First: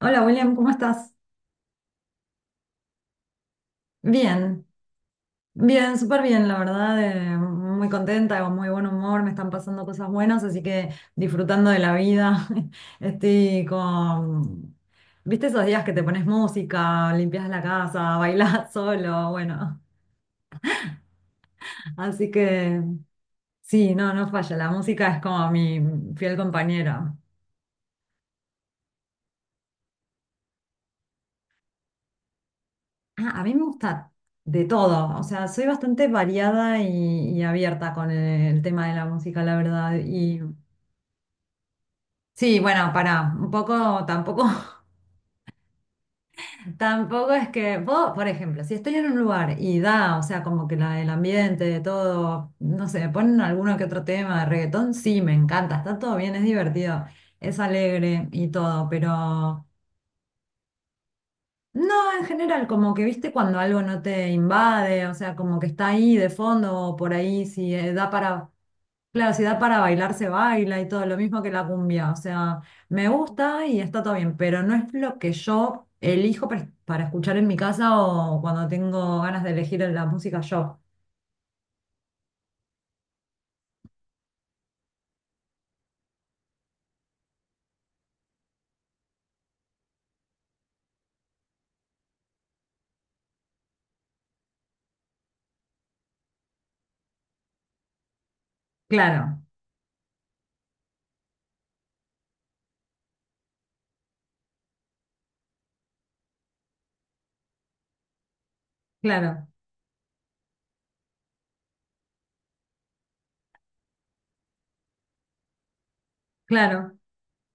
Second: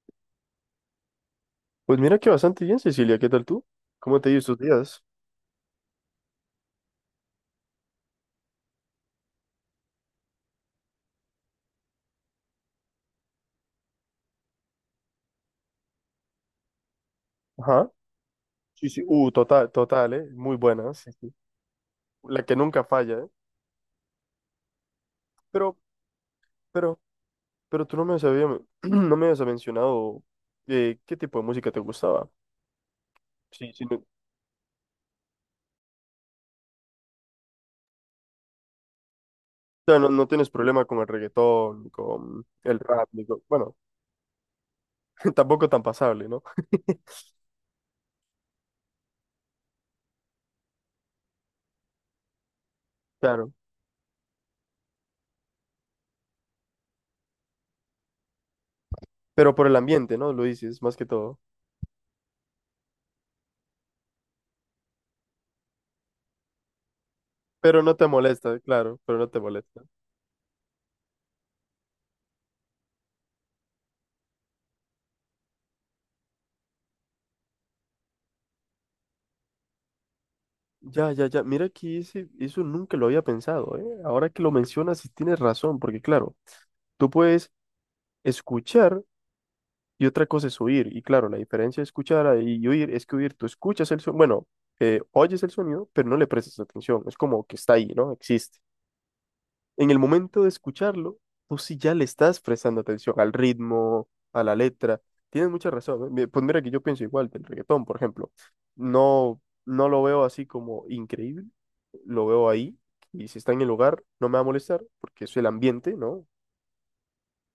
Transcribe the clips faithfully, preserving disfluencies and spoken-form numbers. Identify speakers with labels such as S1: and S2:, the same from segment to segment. S1: Hola William, ¿cómo estás?
S2: Pues mira que bastante bien, Cecilia. ¿Qué tal tú? ¿Cómo te ha ido estos
S1: Bien,
S2: días?
S1: bien, súper bien, la verdad, eh, muy contenta, con muy buen humor, me están pasando cosas buenas, así que disfrutando de la vida. Estoy con, ¿viste esos días que te pones música, limpias la
S2: Ajá.
S1: casa, bailás
S2: Sí, sí. Uh,
S1: solo?
S2: total,
S1: Bueno,
S2: total, ¿eh? Muy buena. Sí, sí.
S1: así
S2: La que
S1: que
S2: nunca falla, ¿eh?
S1: sí, no, no falla, la música es como
S2: Pero,
S1: mi fiel
S2: pero,
S1: compañera.
S2: pero tú no me habías, no me habías mencionado eh, qué tipo de música te gustaba.
S1: Ah, a mí me
S2: Sí, sí. No, o
S1: gusta de todo, o sea, soy bastante variada y, y abierta con el tema de la música, la verdad.
S2: sea, no, no
S1: Y
S2: tienes problema con el reggaetón, con
S1: sí,
S2: el
S1: bueno,
S2: rap,
S1: para,
S2: ni con-
S1: un
S2: bueno,
S1: poco, tampoco,
S2: tampoco tan pasable, ¿no?
S1: tampoco es que vos, por ejemplo, si estoy en un lugar y da, o sea, como que la, el ambiente, de todo, no sé, ponen
S2: Claro.
S1: alguno que otro tema de reggaetón, sí, me encanta, está todo bien, es divertido, es alegre y todo,
S2: Pero
S1: pero
S2: por el ambiente, ¿no? Lo dices, más que todo.
S1: no, en general, como que viste cuando algo no te invade, o sea, como que está ahí de fondo o por ahí, si
S2: Pero
S1: eh,
S2: no te
S1: da para,
S2: molesta, claro, pero no
S1: claro,
S2: te
S1: si da para
S2: molesta.
S1: bailar, se baila y todo, lo mismo que la cumbia, o sea, me gusta y está todo bien, pero no es lo que yo elijo para, para escuchar en mi casa o cuando tengo ganas de elegir la música yo.
S2: Ya, ya, ya. Mira que ese- eso nunca lo había pensado, ¿eh? Ahora que lo mencionas, sí tienes razón, porque claro, tú puedes escuchar y otra cosa es oír. Y claro, la diferencia de escuchar a- y oír es que oír, tú escuchas el sonido, bueno, eh, oyes el sonido, pero no le prestas atención. Es como que está ahí, ¿no? Existe
S1: Claro,
S2: en el momento de escucharlo, tú sí ya le estás prestando atención al ritmo, a la letra. Tienes mucha razón, ¿eh? Mi- pues mira que yo pienso igual del reggaetón, por ejemplo. No,
S1: claro,
S2: no lo veo así como increíble, lo veo ahí y si está en el lugar no me va a molestar porque es el ambiente, ¿no?
S1: claro.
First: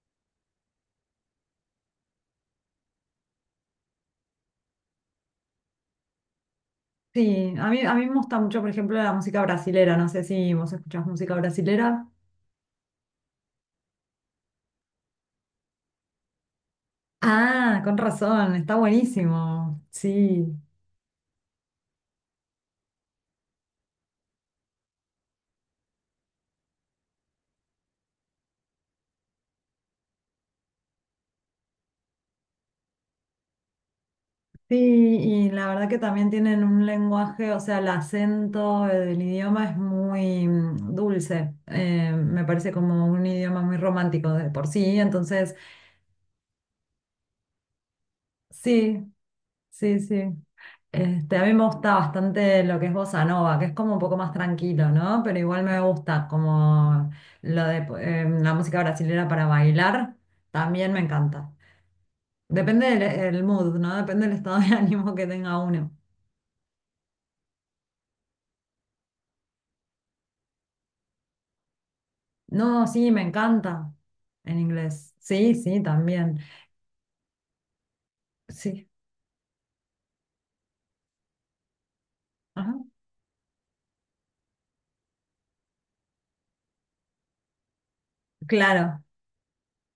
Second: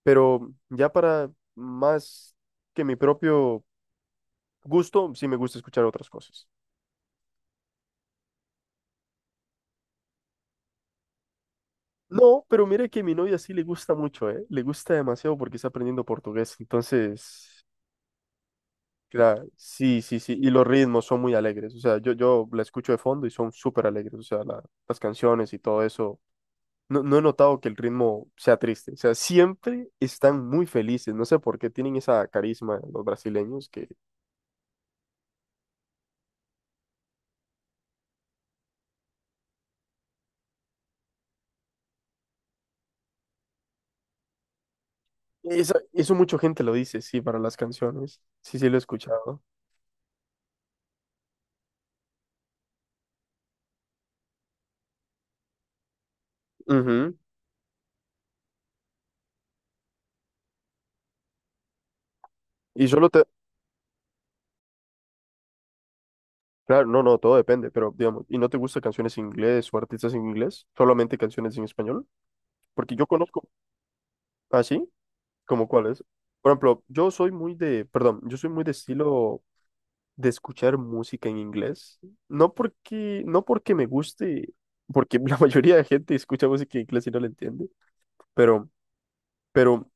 S2: Pero ya para más que mi propio gusto, sí me gusta escuchar otras cosas.
S1: Sí, a mí, a mí me gusta mucho, por ejemplo, la música brasilera, no sé si vos escuchás música brasilera.
S2: No, pero mira que a mi novia sí le gusta mucho, ¿eh? Le gusta demasiado porque está aprendiendo portugués. Entonces,
S1: Ah, con razón, está
S2: claro,
S1: buenísimo.
S2: sí, sí, sí,
S1: Sí,
S2: y los ritmos son muy alegres, o sea, yo, yo la escucho de fondo y son súper alegres, o sea, la- las canciones y todo eso, no, no he notado que el ritmo sea triste, o sea, siempre están muy felices, no sé por qué tienen esa carisma los brasileños, que
S1: sí, y la verdad que también tienen un lenguaje, o sea, el acento eh, del idioma es muy mm, dulce, eh, me parece como un idioma muy romántico de por sí, entonces,
S2: esa- eso mucha gente lo dice, sí, para las canciones, sí, sí, lo he
S1: sí,
S2: escuchado.
S1: sí, sí. Este, a mí me gusta bastante lo que es bossa nova, que es como un poco más tranquilo, ¿no? Pero igual me gusta como
S2: Ujú.
S1: lo de eh, la música brasilera para bailar, también me encanta. Depende
S2: Y
S1: del
S2: solo te,
S1: el mood, ¿no? Depende del estado de ánimo que tenga uno.
S2: claro, no, no, todo depende, pero digamos, ¿y no te gustan canciones en inglés o artistas en inglés? Solamente canciones en español,
S1: No,
S2: porque yo
S1: sí, me
S2: conozco,
S1: encanta en
S2: ¿ah, sí?
S1: inglés. Sí,
S2: ¿Cómo
S1: sí,
S2: cuáles?
S1: también.
S2: Por ejemplo, yo soy muy de, perdón, yo soy muy de
S1: Sí,
S2: estilo de escuchar música en inglés. No
S1: ajá,
S2: porque, no porque me guste, porque la mayoría de gente escucha música en inglés y no la entiende, pero,
S1: claro.
S2: pero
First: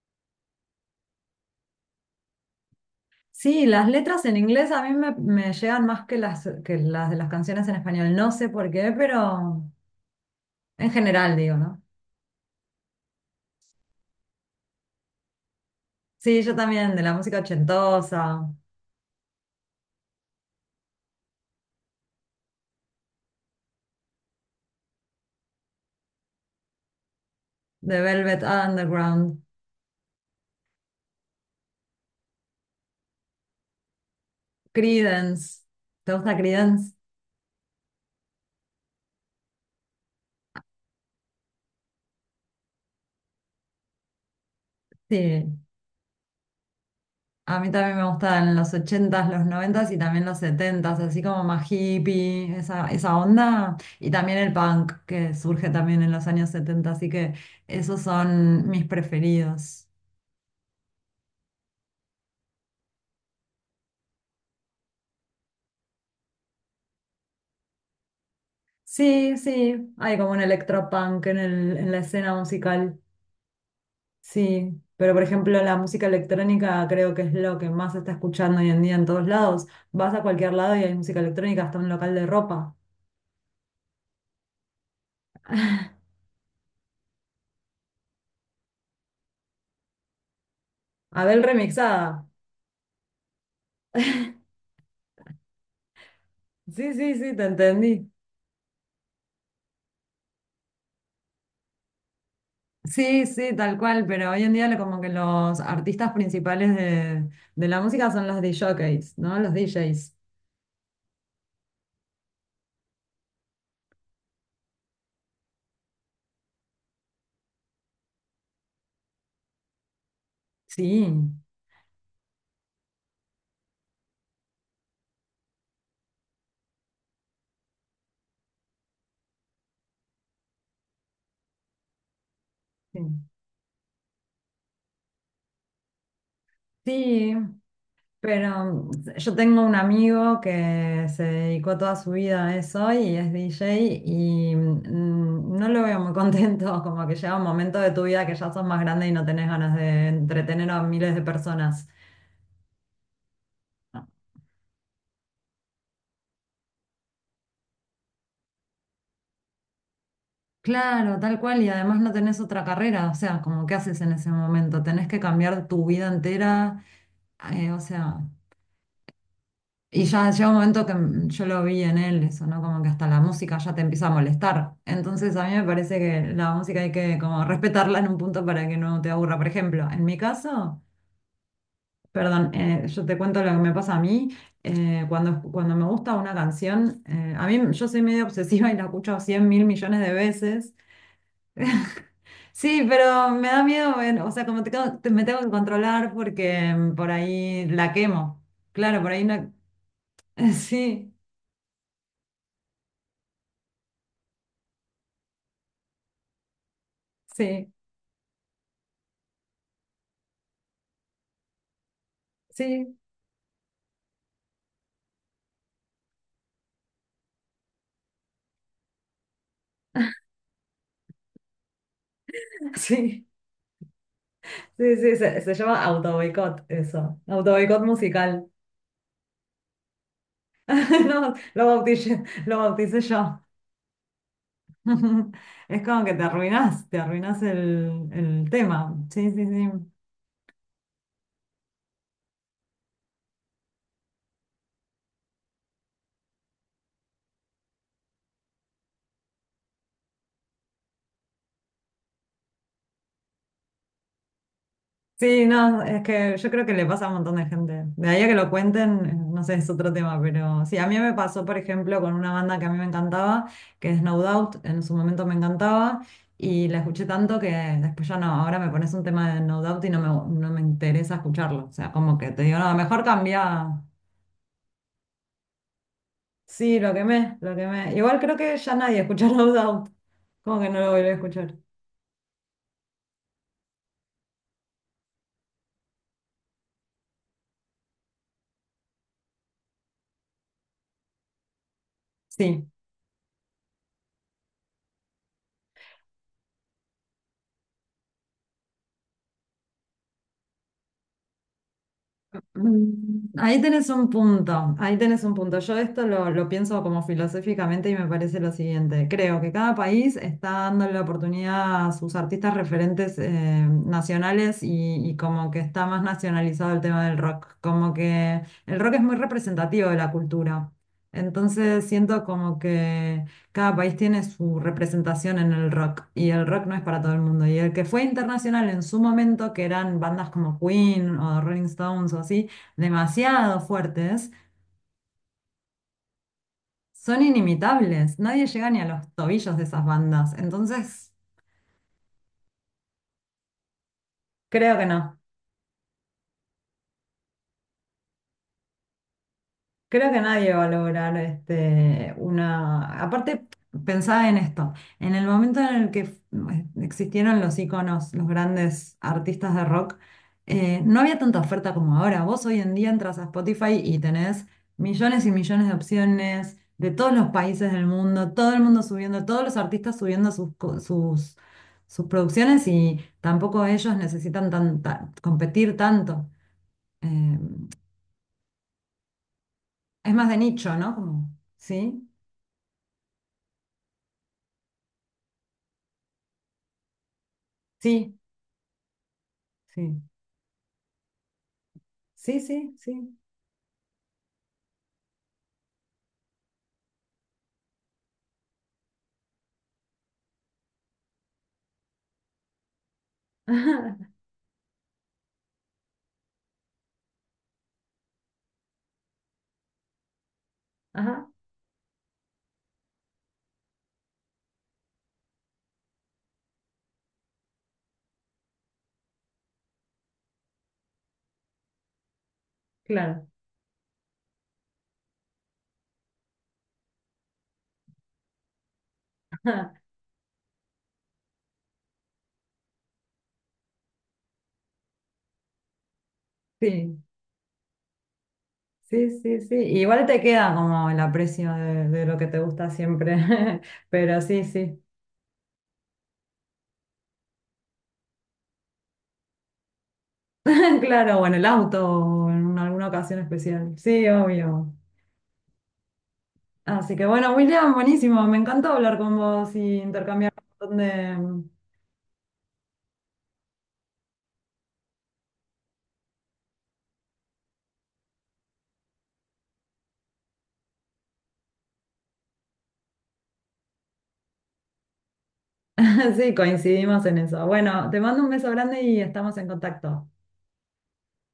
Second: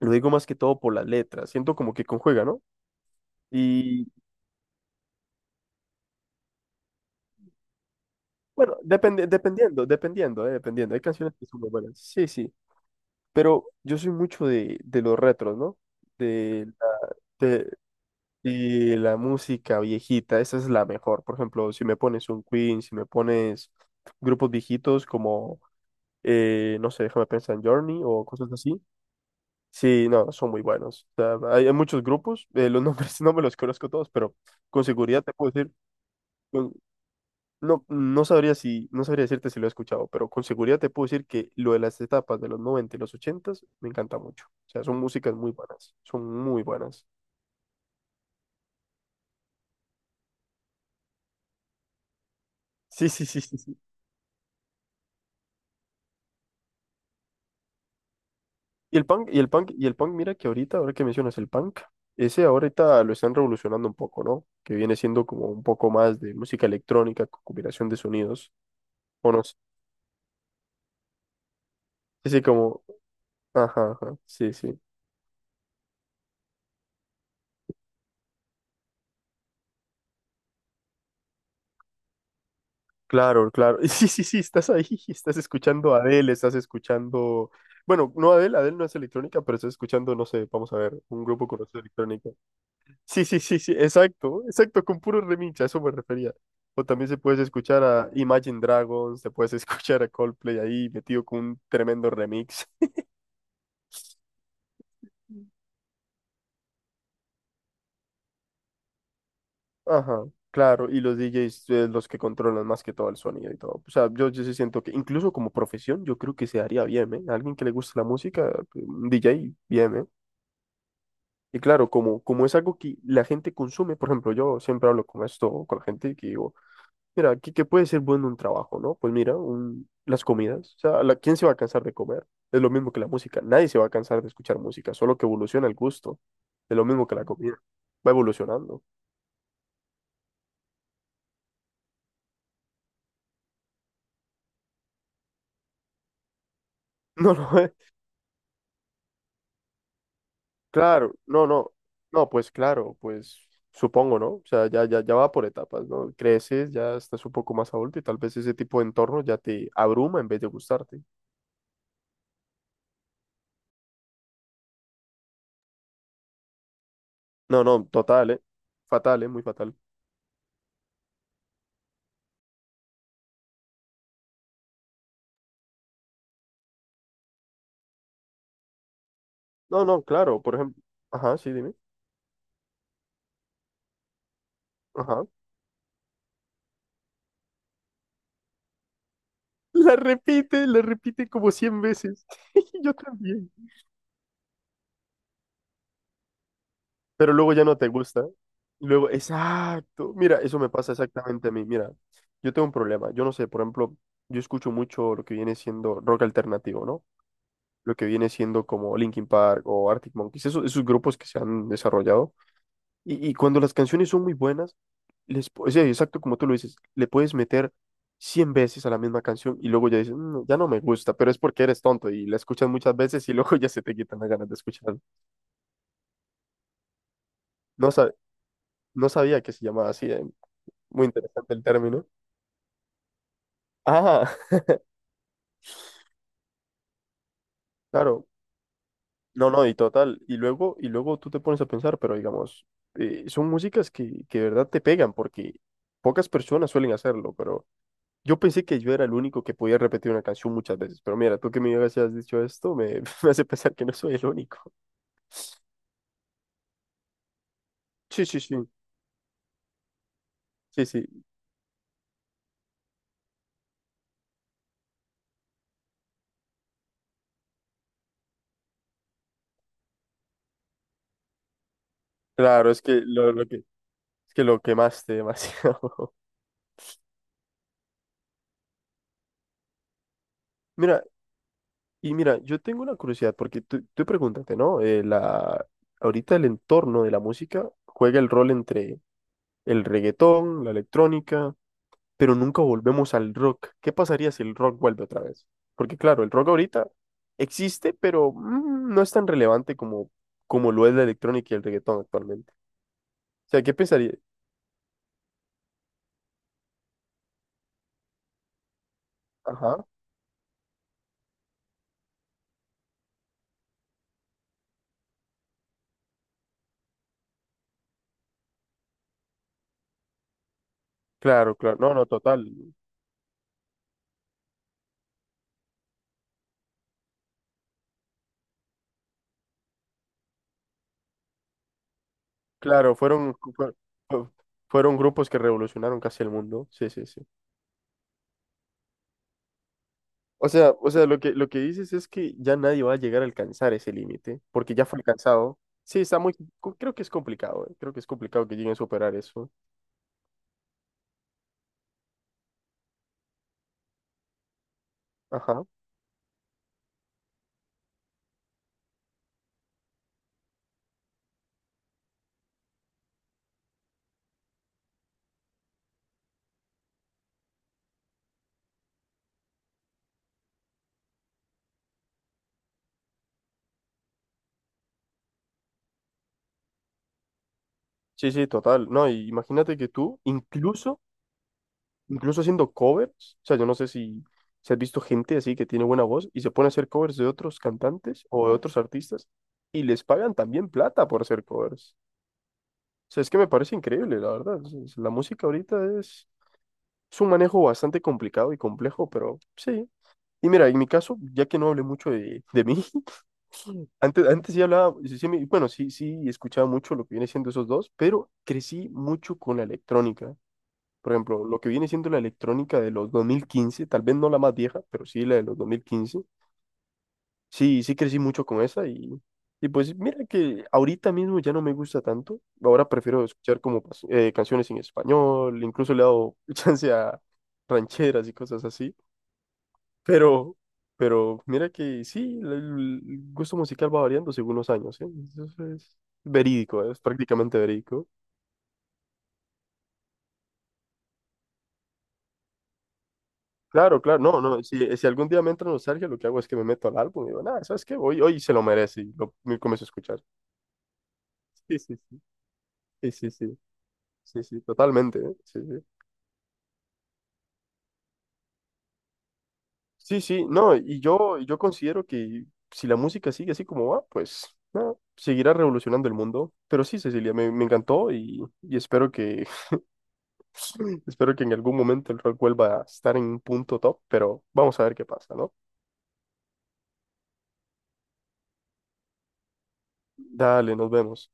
S2: lo digo más que todo por las letras. Siento como que conjuga, ¿no?
S1: Sí, las
S2: Y
S1: letras en inglés a mí me, me llegan más que las, que las de las canciones en español. No sé por
S2: bueno,
S1: qué,
S2: depende,
S1: pero
S2: dependiendo, dependiendo, eh,
S1: en
S2: dependiendo. Hay canciones
S1: general
S2: que
S1: digo,
S2: son muy
S1: ¿no?
S2: buenas. Sí, sí. Pero yo soy mucho de, de los retros, ¿no?
S1: Sí, yo
S2: De,
S1: también, de la
S2: la-
S1: música
S2: de-
S1: ochentosa,
S2: y la música viejita, esa es la mejor. Por ejemplo, si me pones un Queen, si me pones grupos viejitos como, eh, no sé, déjame pensar en
S1: de
S2: Journey o
S1: Velvet
S2: cosas así.
S1: Underground,
S2: Sí, no, son muy buenos. O sea, hay, hay muchos grupos, eh, los nombres no me los conozco todos, pero con seguridad te puedo
S1: Creedence.
S2: decir,
S1: ¿Te gusta
S2: con-
S1: Creedence?
S2: no, no sabría si, no sabría decirte si lo he escuchado, pero con seguridad te puedo decir que lo de las etapas de los noventa y los ochenta me encanta mucho. O sea, son músicas muy
S1: Sí.
S2: buenas, son muy buenas.
S1: A mí también me gustan los ochentas, los noventas y también los setentas, así como más hippie, esa,
S2: Sí,
S1: esa
S2: sí, sí, sí,
S1: onda.
S2: sí.
S1: Y también el punk que surge también en los años setenta, así que esos son mis
S2: Y el punk, y el punk, y
S1: preferidos.
S2: el punk, mira que ahorita, ahora que mencionas el punk, ese ahorita lo están revolucionando un poco, ¿no? Que viene siendo como un poco más de música electrónica con combinación de sonidos, o
S1: Sí,
S2: no sé,
S1: sí, hay como un electropunk en el, en la escena
S2: así como,
S1: musical,
S2: ajá, ajá, sí,
S1: sí.
S2: sí,
S1: Pero por ejemplo, la música electrónica creo que es lo que más se está escuchando hoy en día en todos lados. Vas a cualquier lado y hay música electrónica, hasta un local de ropa.
S2: claro, claro, sí, sí, sí, estás ahí, estás escuchando a Adele, estás escuchando, bueno, no Adele, Adele no es electrónica, pero estás escuchando, no sé, vamos a ver, un
S1: Abel
S2: grupo conocido de
S1: remixada.
S2: electrónica. Sí, sí, sí, sí, exacto, exacto, con puro remincha, a eso me refería. O
S1: Sí,
S2: también
S1: sí,
S2: se
S1: sí,
S2: puedes
S1: te
S2: escuchar
S1: entendí.
S2: a Imagine Dragons, te puedes escuchar a Coldplay ahí metido con un tremendo remix.
S1: Sí, sí, tal cual, pero hoy en día lo- como que los artistas principales de, de la música son los D Js, ¿no? Los D Js.
S2: Ajá, claro, y los D Js, eh, los que controlan más que todo el sonido y todo. O sea, yo, yo sí siento que incluso como profesión, yo creo que se haría bien, ¿eh? Alguien que le guste la música, pues, un D J, bien, ¿eh?
S1: Sí,
S2: Y claro, como, como es algo que la gente consume, por ejemplo, yo siempre hablo con esto, con la gente que digo, mira, ¿qué, ¿qué puede ser bueno un trabajo, ¿no? Pues mira, un- las comidas. O sea, la- ¿quién se va a cansar de comer? Es lo mismo
S1: sí.
S2: que la música. Nadie se va a cansar de escuchar música, solo que evoluciona el gusto. Es lo mismo que la
S1: Sí,
S2: comida. Va evolucionando.
S1: pero yo tengo un amigo que se dedicó toda su vida a eso y es D J y mm, no lo veo muy contento, como que
S2: No,
S1: llega un
S2: no, eh,
S1: momento de tu vida que ya sos más grande y no tenés ganas de entretener a miles
S2: Claro,
S1: de
S2: no, no.
S1: personas.
S2: No, pues claro, pues supongo, ¿no? O sea, ya, ya, ya va por etapas, ¿no? Creces, ya estás un poco más adulto y tal vez ese tipo de entorno ya te abruma en vez de gustarte.
S1: Claro, tal cual, y además no tenés otra carrera, o sea, como qué haces en ese momento, tenés que cambiar tu vida entera,
S2: No,
S1: eh, o
S2: no,
S1: sea,
S2: total, ¿eh? Fatal, ¿eh? Muy fatal.
S1: y ya llega un momento que mm, yo lo vi en él, eso, ¿no? Como que hasta la música ya te empieza a molestar, entonces a mí me parece que la música hay que como respetarla en un punto para que no te aburra, por
S2: No,
S1: ejemplo,
S2: no,
S1: en mi
S2: claro, por
S1: caso,
S2: ejemplo. Ajá, sí, dime.
S1: perdón, eh, yo te cuento lo que me pasa a mí, eh,
S2: Ajá.
S1: cuando, cuando me gusta una canción, eh, a mí, yo soy medio obsesiva y la escucho cien mil
S2: La
S1: millones de
S2: repite,
S1: veces.
S2: la repite como cien veces.
S1: Sí,
S2: Yo
S1: pero me
S2: también.
S1: da miedo, bueno, o sea, como te- te- me tengo que controlar porque mm, por
S2: Pero luego ya
S1: ahí
S2: no te
S1: la
S2: gusta.
S1: quemo.
S2: Y
S1: Claro,
S2: luego,
S1: por ahí no.
S2: exacto. Mira, eso me pasa
S1: Sí,
S2: exactamente a mí. Mira, yo tengo un problema. Yo no sé, por ejemplo, yo escucho mucho lo que viene siendo rock alternativo, ¿no?
S1: sí,
S2: Lo que viene siendo como Linkin Park o Arctic Monkeys, esos, esos grupos que se han desarrollado.
S1: sí,
S2: Y, y cuando las canciones son muy buenas, les, pu- sí, exacto como tú lo dices, le puedes meter cien veces a la misma canción y luego ya dices, "Mm, ya no me gusta", pero es porque eres tonto y la escuchas muchas
S1: sí.
S2: veces y luego ya se te quitan las ganas de
S1: Sí,
S2: escucharla.
S1: sí, se, se llama autoboicot eso. Autoboicot
S2: No, sa-
S1: musical.
S2: no sabía que se llamaba así, eh. Muy
S1: No,
S2: interesante el
S1: lo
S2: término.
S1: bauticé, lo bauticé yo.
S2: Ah,
S1: Es como que te arruinás, te arruinás el,
S2: claro,
S1: el tema. Sí, sí,
S2: no, no,
S1: sí.
S2: y total. Y luego, y luego tú te pones a pensar, pero digamos, eh, son músicas que, que de verdad te pegan porque pocas personas suelen hacerlo, pero... Yo pensé que yo era el único que podía repetir una canción muchas veces, pero mira, tú que me digas si has dicho esto, me, me hace pensar que no soy el único.
S1: Sí, no, es que yo creo que le pasa a un montón de gente. De ahí a
S2: Sí,
S1: que
S2: sí,
S1: lo
S2: sí,
S1: cuenten, eh, no sé, es otro tema, pero sí, a
S2: sí,
S1: mí me
S2: sí.
S1: pasó, por ejemplo, con una banda que a mí me encantaba, que es No Doubt, en su momento me encantaba, y la escuché tanto que después ya no, ahora me pones un tema de No Doubt y no me, no me interesa escucharlo. O sea, como que te digo,
S2: Claro,
S1: no,
S2: es que
S1: mejor
S2: lo, lo que,
S1: cambia.
S2: es que lo quemaste demasiado.
S1: Sí, lo quemé, lo quemé. Igual creo que ya nadie escucha No Doubt, como que no lo
S2: Mira,
S1: volví a escuchar.
S2: y mira, yo tengo una curiosidad, porque tú, tú pregúntate, ¿no? Eh, la, ahorita el entorno de la música juega el rol entre el reggaetón, la electrónica, pero nunca
S1: Sí.
S2: volvemos al rock. ¿Qué pasaría si el rock vuelve otra vez? Porque claro, el rock ahorita existe, pero mm, no es tan relevante como, como lo es la electrónica y el reggaetón actualmente.
S1: Mm,
S2: O
S1: ahí
S2: sea, ¿qué
S1: tenés un
S2: pensaría?
S1: punto, ahí tenés un punto. Yo esto lo, lo pienso como filosóficamente y me parece lo siguiente. Creo que cada
S2: Ajá,
S1: país está dando la oportunidad a sus artistas referentes eh, nacionales y, y como que está más nacionalizado el tema del rock. Como que el rock es muy representativo de la cultura.
S2: claro, claro,
S1: Entonces
S2: no, no,
S1: siento
S2: total.
S1: como que cada país tiene su representación en el rock y el rock no es para todo el mundo. Y el que fue internacional en su momento, que eran bandas como Queen o Rolling Stones o así,
S2: Claro, fueron,
S1: demasiado
S2: fue- fue-
S1: fuertes,
S2: fueron grupos que revolucionaron casi el mundo. Sí, sí,
S1: son
S2: sí.
S1: inimitables. Nadie llega ni a los tobillos de esas bandas.
S2: O sea, o sea,
S1: Entonces,
S2: lo que, lo que dices es que ya nadie va a llegar a alcanzar ese límite, porque
S1: creo que
S2: ya fue
S1: no.
S2: alcanzado. Sí, está muy, creo que es complicado, eh, creo que es complicado que lleguen a superar eso.
S1: Creo que nadie va a lograr este, una... Aparte, pensaba en esto, en el momento
S2: Ajá.
S1: en el que f- existieron los íconos, los grandes artistas de rock, eh, no había tanta oferta como ahora. Vos hoy en día entras a Spotify y tenés millones y millones de opciones de todos los países del mundo, todo el mundo subiendo, todos los artistas subiendo sus, co- sus, sus producciones y tampoco ellos necesitan tan- tan- competir tanto. Eh,
S2: Sí, sí, total. No, y imagínate que
S1: es
S2: tú,
S1: más de nicho, ¿no?
S2: incluso,
S1: Como, ¿sí?
S2: incluso haciendo covers, o sea, yo no sé si, si has visto gente así que tiene buena voz y se pone a hacer covers de otros
S1: Sí,
S2: cantantes o de otros artistas y
S1: sí,
S2: les pagan también plata por hacer covers.
S1: sí, sí,
S2: O
S1: sí.
S2: sea, es que me parece increíble, la verdad. Es- la música ahorita es, es un manejo bastante complicado y complejo, pero sí. Y mira, en mi caso, ya que no hablé mucho de, de mí,
S1: Ajá,
S2: antes, antes sí hablaba, sí, sí me- bueno, sí, sí, escuchaba mucho lo que viene siendo esos dos, pero crecí mucho con la electrónica. Por
S1: ajá,
S2: ejemplo, lo que viene siendo la electrónica de los dos mil quince, tal vez no la más vieja, pero sí la de los dos mil quince. Sí, sí crecí mucho con esa y, y pues mira que ahorita mismo ya no me gusta tanto. Ahora prefiero
S1: claro.
S2: escuchar como pas- eh, canciones en español, incluso le he dado chance a rancheras y cosas así.
S1: Ajá,
S2: Pero, pero mira que sí, el, el gusto musical va variando según los años, ¿eh? Eso es verídico,
S1: sí,
S2: es prácticamente verídico.
S1: sí, sí, sí. Igual te queda como el aprecio de, de lo que te gusta siempre,
S2: Claro, claro,
S1: pero
S2: no,
S1: sí,
S2: no,
S1: sí.
S2: si, si algún día me entra nostalgia, lo que hago es que me meto al álbum y digo, nada, ¿sabes qué? Hoy, hoy se lo merece y lo me comienzo a escuchar.
S1: Claro, bueno, el
S2: Sí,
S1: auto
S2: sí, sí,
S1: o en alguna
S2: sí,
S1: ocasión
S2: sí, sí,
S1: especial. Sí,
S2: sí, sí,
S1: obvio.
S2: totalmente, ¿eh? Sí, sí.
S1: Así que bueno, William, buenísimo. Me encantó hablar con vos y
S2: Sí,
S1: intercambiar un
S2: sí, no,
S1: montón
S2: y yo,
S1: de...
S2: yo considero que si la música sigue así como va, pues, no, seguirá revolucionando el mundo. Pero sí, Cecilia, me, me encantó y, y espero que, espero que en algún momento el rock vuelva a estar en un punto top, pero vamos a ver qué pasa, ¿no?
S1: Sí, coincidimos en eso. Bueno, te mando un beso grande y estamos en contacto.
S2: Dale, nos vemos.